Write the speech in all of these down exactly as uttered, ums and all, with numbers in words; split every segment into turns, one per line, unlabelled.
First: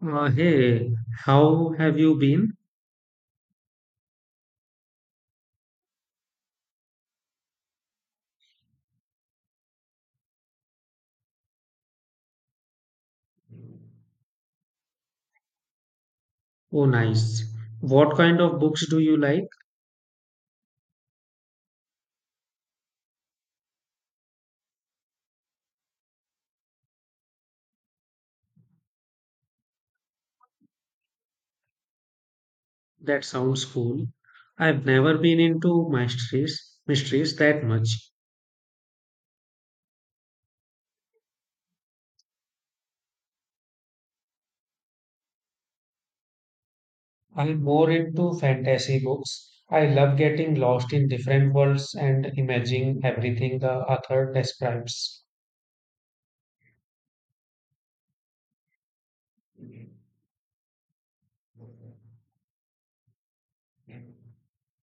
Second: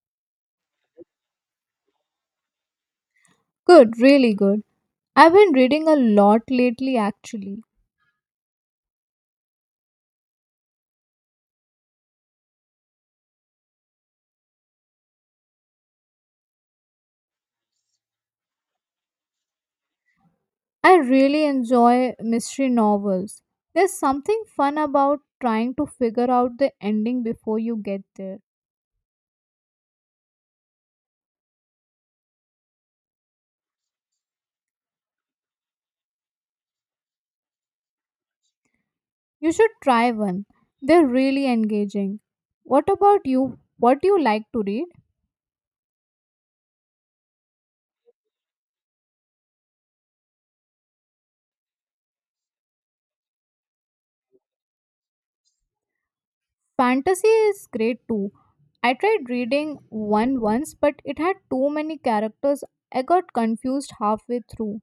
Uh, hey, how have you been?
Good, really good. I've been reading a lot lately actually.
Oh, nice. What kind of books do you like?
I really enjoy mystery novels. There's something fun about trying to figure out the ending before you get there.
That sounds cool. I've never been into mysteries, mysteries that much.
You should try one. They're really engaging. What about you? What do you like to read?
I'm more into fantasy books. I love getting lost in different worlds and imagining everything the author describes.
Fantasy is great too. I tried reading one once, but it had too many characters. I got confused halfway through.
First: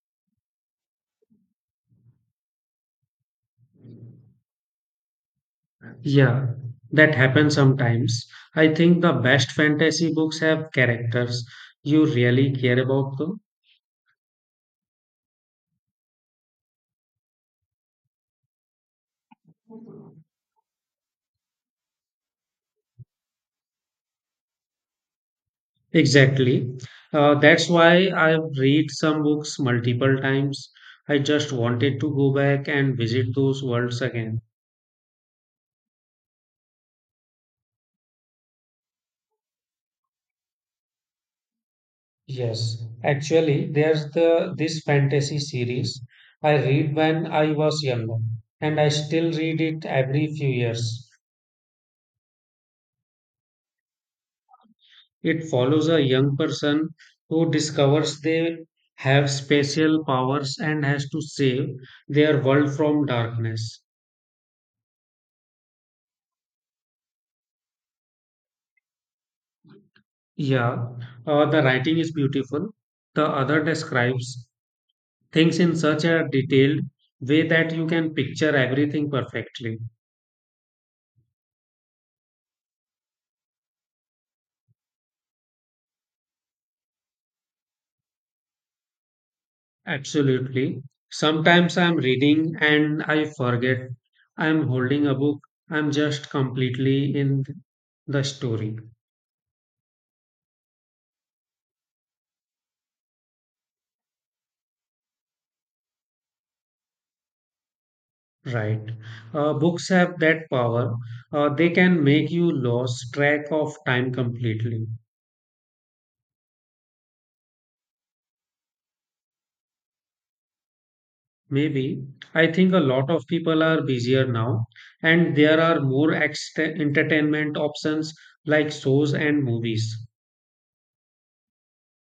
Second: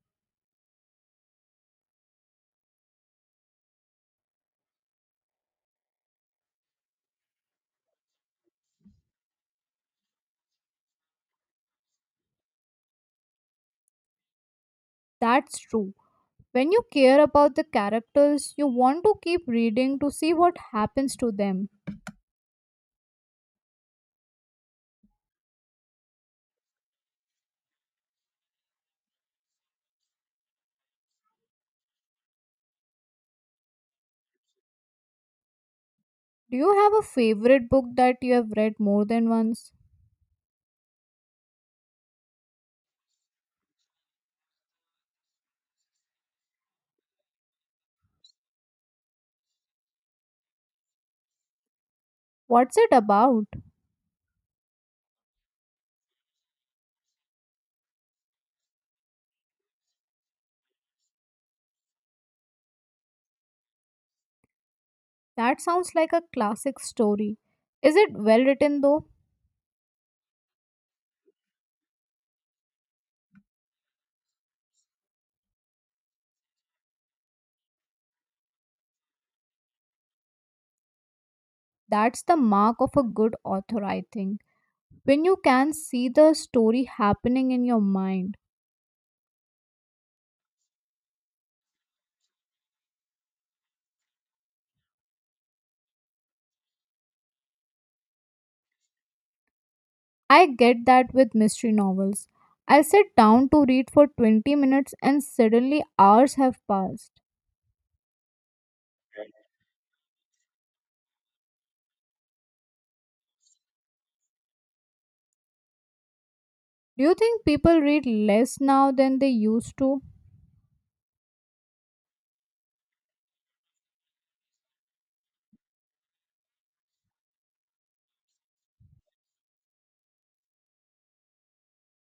Yeah, that happens sometimes. I think the best fantasy books have characters you really care about
That's true. When you care about the characters, you want to keep reading to
them.
see what happens to them.
Exactly. Uh, that's why I've read some books multiple times. I just wanted to go back and visit those worlds again.
Do you have a favorite book that you have read more than once?
Yes, actually, there's the this fantasy series I read when I was younger, and I still read it every few years.
What's it about?
It follows a young person who discovers they have special powers and has to save their world from darkness.
That sounds like a classic story. Is it well written though?
Yeah, uh, the writing is beautiful. The other describes things in such a detailed way that you can picture everything perfectly.
That's the mark of a good author, I think. When you can see the story happening in your mind.
Absolutely. Sometimes I'm reading and I forget I'm holding a book. I'm just completely in the story.
I get that with mystery novels. I sit down to read for twenty minutes and suddenly hours have passed.
Right. Uh, books have that power. Uh, they can make you lose track of time completely.
Do you think people read less now than they used to?
Maybe. I think a lot of people are busier now, and there are more ext- entertainment options like shows and movies.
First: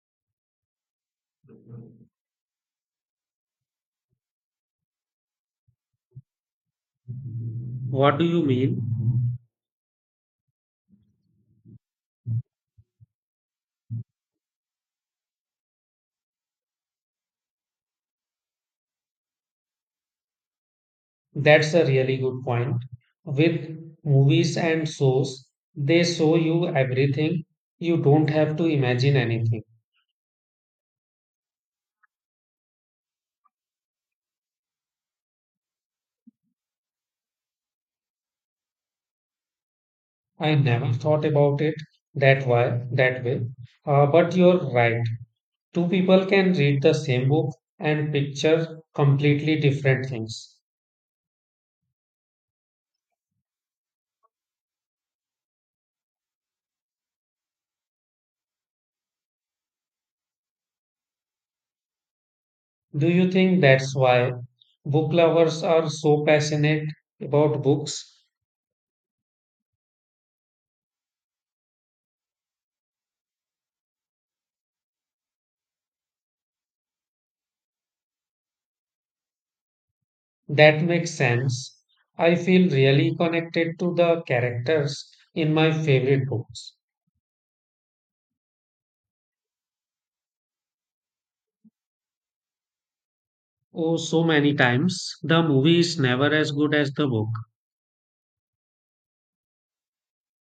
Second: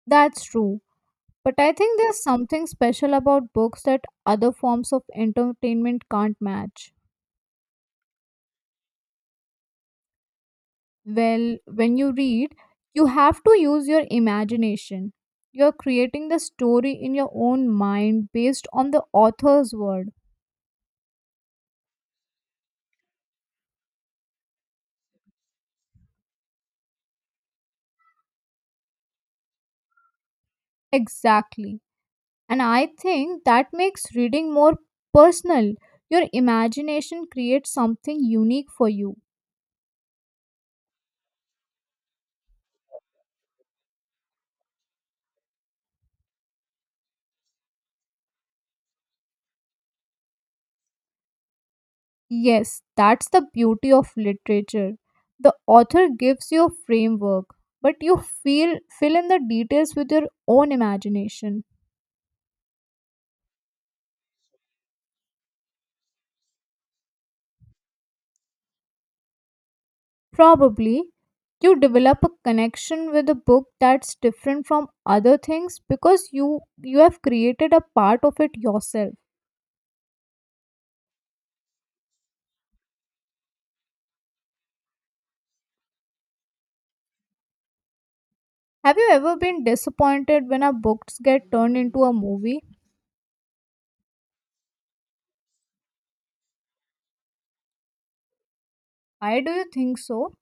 That's true. But I think there's something special about books that other forms of entertainment can't match.
What do you mean?
Well, when you read, you have to use your imagination. You're creating the story in your own mind based on the author's word.
That's a really good point. With movies and shows, they show you everything. You don't have to imagine anything.
Exactly. And I think that makes reading more personal. Your imagination creates something unique for you.
I never thought about it that way, that way. Uh, but you're right. Two people can read the same book and picture completely different things.
Yes, that's the beauty of literature. The author gives you a framework, but you feel fill in the details with your own imagination.
Do you think that's why book lovers are so passionate about books?
Probably you develop a connection with a book that's different from other things because you you have created a part of it yourself.
That makes sense. I feel really connected to the characters in my favorite books.
Have you ever been disappointed when our books get turned into a movie?
Oh, so many times the movie is never as good as the book.
Why do you think so?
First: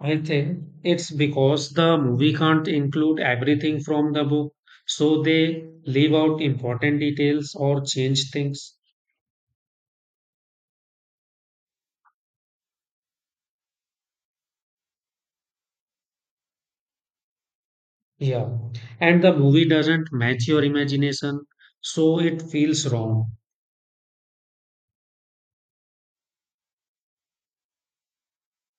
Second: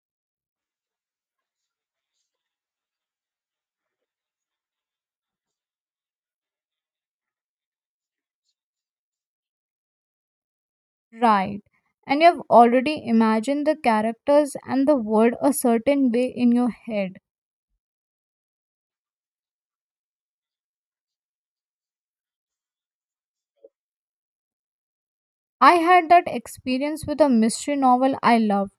I think it's because the movie can't include everything from the book, so they leave out important details or change things.
Right. And you've already imagined the characters and the world a certain way in your head.
Yeah. And the movie doesn't match your imagination, so it feels wrong.
I had that experience with a mystery novel I loved.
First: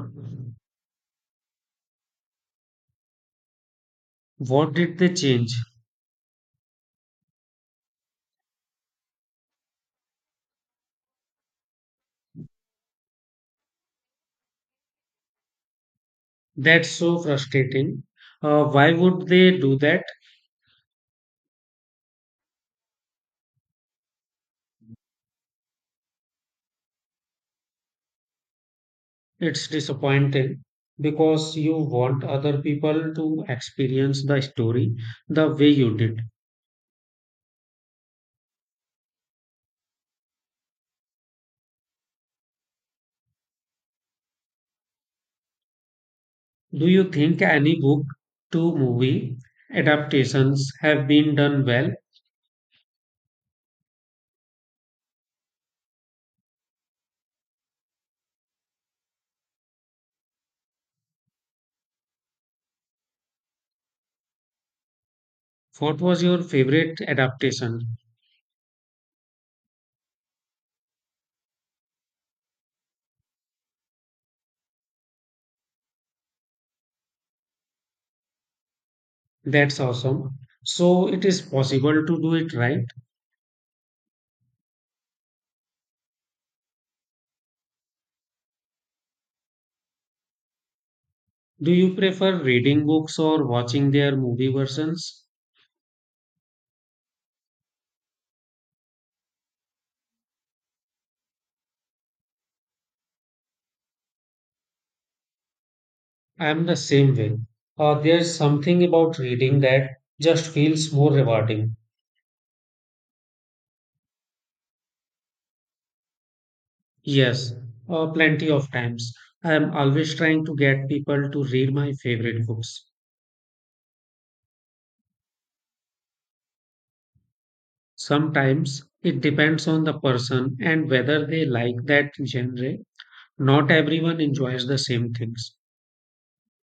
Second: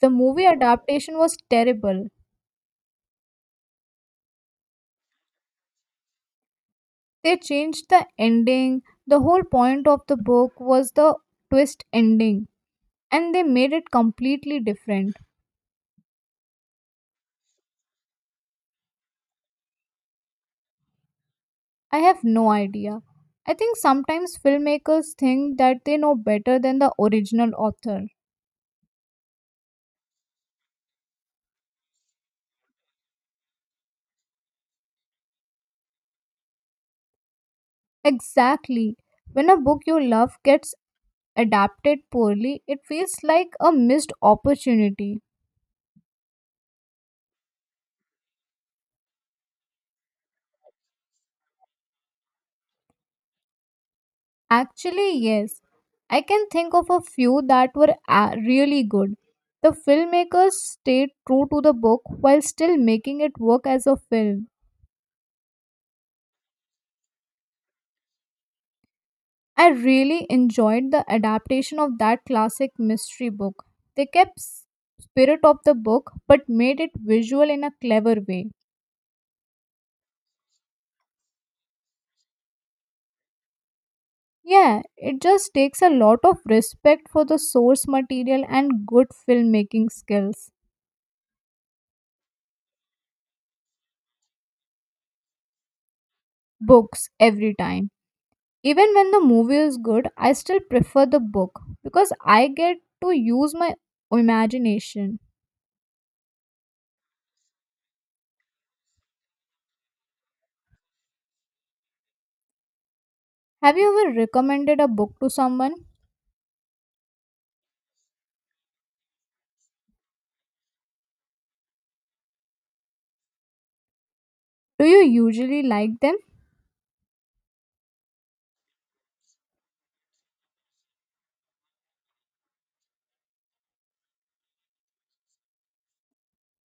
The movie adaptation was terrible.
What did they change?
They changed the ending. The whole point of the book was the twist ending, and they made it completely different.
That's so frustrating. Uh, why would they do that?
I have no idea. I think sometimes filmmakers think that they know better than the original author.
It's disappointing because you want other people to experience the story the way you did.
Exactly. When a book you love gets adapted poorly, it feels like a missed opportunity.
Do you think any book to movie adaptations have been done well?
Actually, yes, I can think of a few that were a- really good. The filmmakers stayed true to the book while still making it work as a film.
What was your favorite adaptation?
I really enjoyed the adaptation of that classic mystery book. They kept s- spirit of the book but made it visual in a clever way.
That's awesome. So it is possible to do it right.
Yeah, it just takes a lot of respect for the source material and good filmmaking skills.
Do you prefer reading books or watching their movie versions?
Books every time. Even when the movie is good, I still prefer the book because I get to use my imagination.
I'm the same way. Uh, there's something about reading that just feels more rewarding.
Have you ever recommended a book to someone?
Yes, uh, plenty of times. I am always trying to get people to read my favorite books.
Do you usually like them?
Sometimes it depends on the person and whether they like that genre. Not everyone enjoys the same things.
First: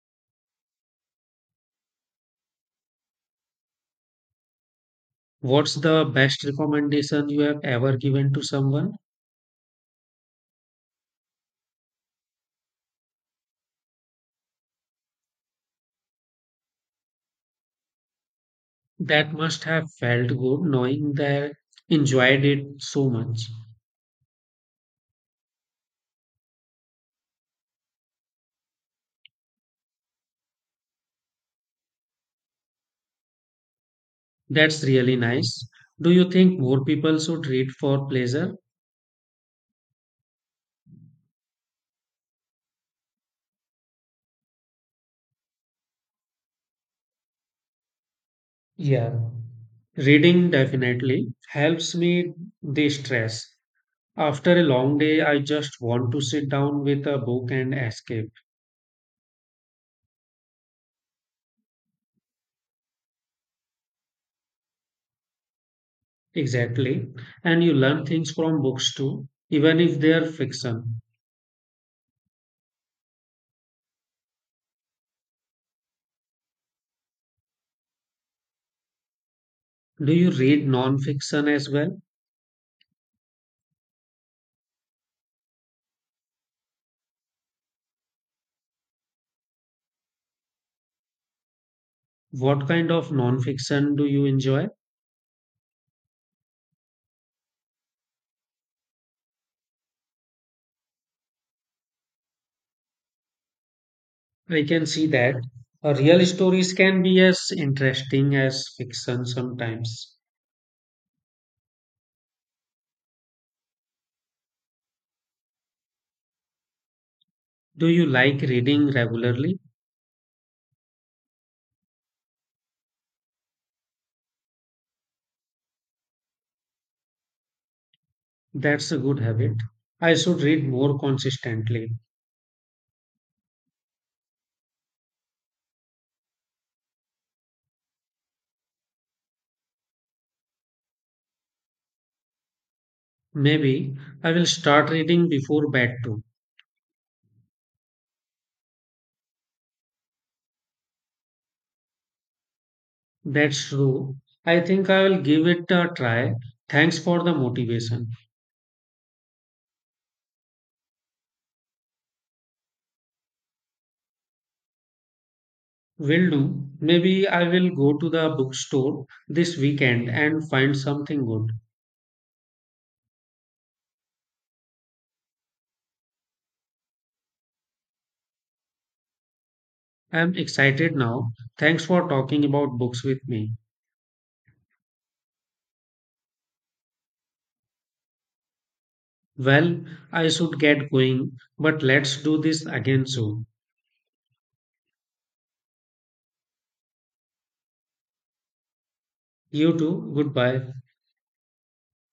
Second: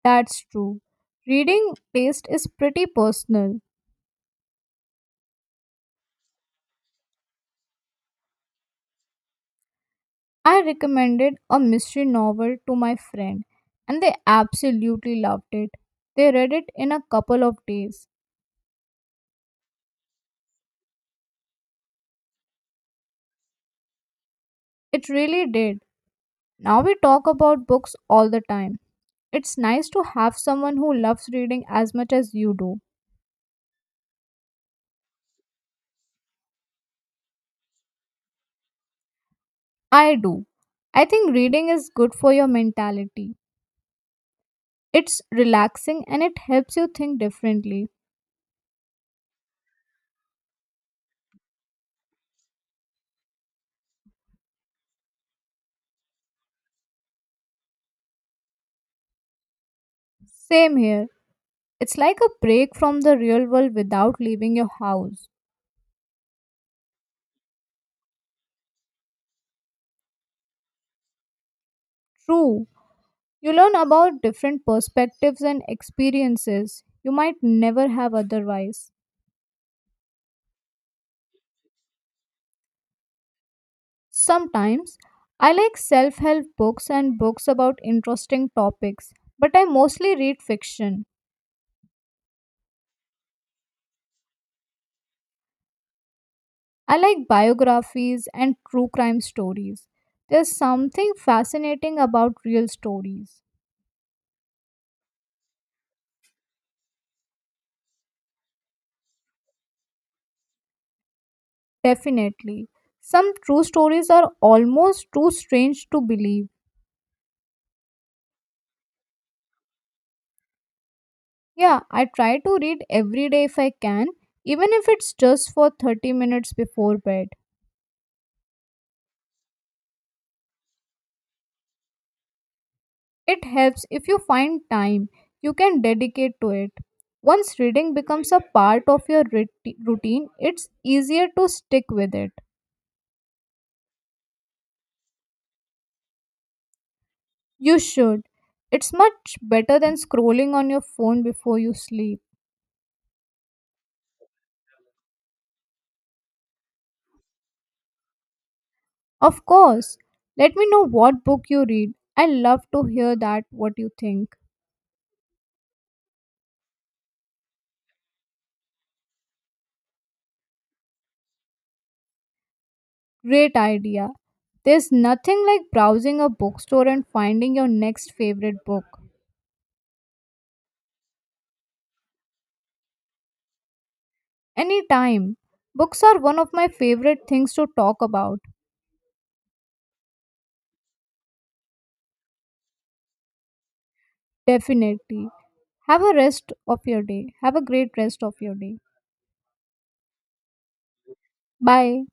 That's true. Reading taste is pretty personal.
What's the best recommendation you have ever given to someone?
I recommended a mystery novel to my friend and they absolutely loved it. They read it in a couple of days.
That must have felt good knowing they enjoyed it so much.
It really did. Now we talk about books all the time. It's nice to have someone who loves reading as much as you do.
That's really nice. Do you think more people should read for pleasure?
I do. I think reading is good for your mentality. It's relaxing and it helps you think differently.
Yeah. Reading definitely helps me de-stress. After a long day, I just want to sit down with a book and escape.
Same here. It's like a break from the real world without leaving your house.
Exactly. And you learn things from books too, even if they are fiction.
True. You learn about different perspectives and experiences you might never have otherwise.
Do you read non-fiction as well?
Sometimes I like self help books and books about interesting topics, but I mostly read fiction.
What kind of nonfiction do you enjoy?
I like biographies and true crime stories. There's something fascinating about real stories.
I can see that uh, real stories can be as interesting as fiction sometimes.
Definitely. Some true stories are almost too strange to believe.
Do you like reading regularly?
Yeah, I try to read every day if I can, even if it's just for thirty minutes before bed.
That's a good habit. I should read more consistently.
It helps if you find time you can dedicate to it. Once reading becomes a part of your rit- routine, it's easier to stick with it.
Maybe I will start reading before bed too.
You should. It's much better than scrolling on your phone before you sleep.
That's true. I think I will give it a try. Thanks for the motivation.
Of course. Let me know what book you read. I love to hear that what you think.
Will do. Maybe I will go to the bookstore this weekend and find something good.
Great idea. There's nothing like browsing a bookstore and finding your next favorite book.
I'm excited now. Thanks for talking about books with me.
Anytime. Books are one of my favorite things to talk about.
Well, I should get going, but let's do this again soon.
Definitely. Have a rest of your day. Have a great rest of your day.
You too, goodbye.
Bye.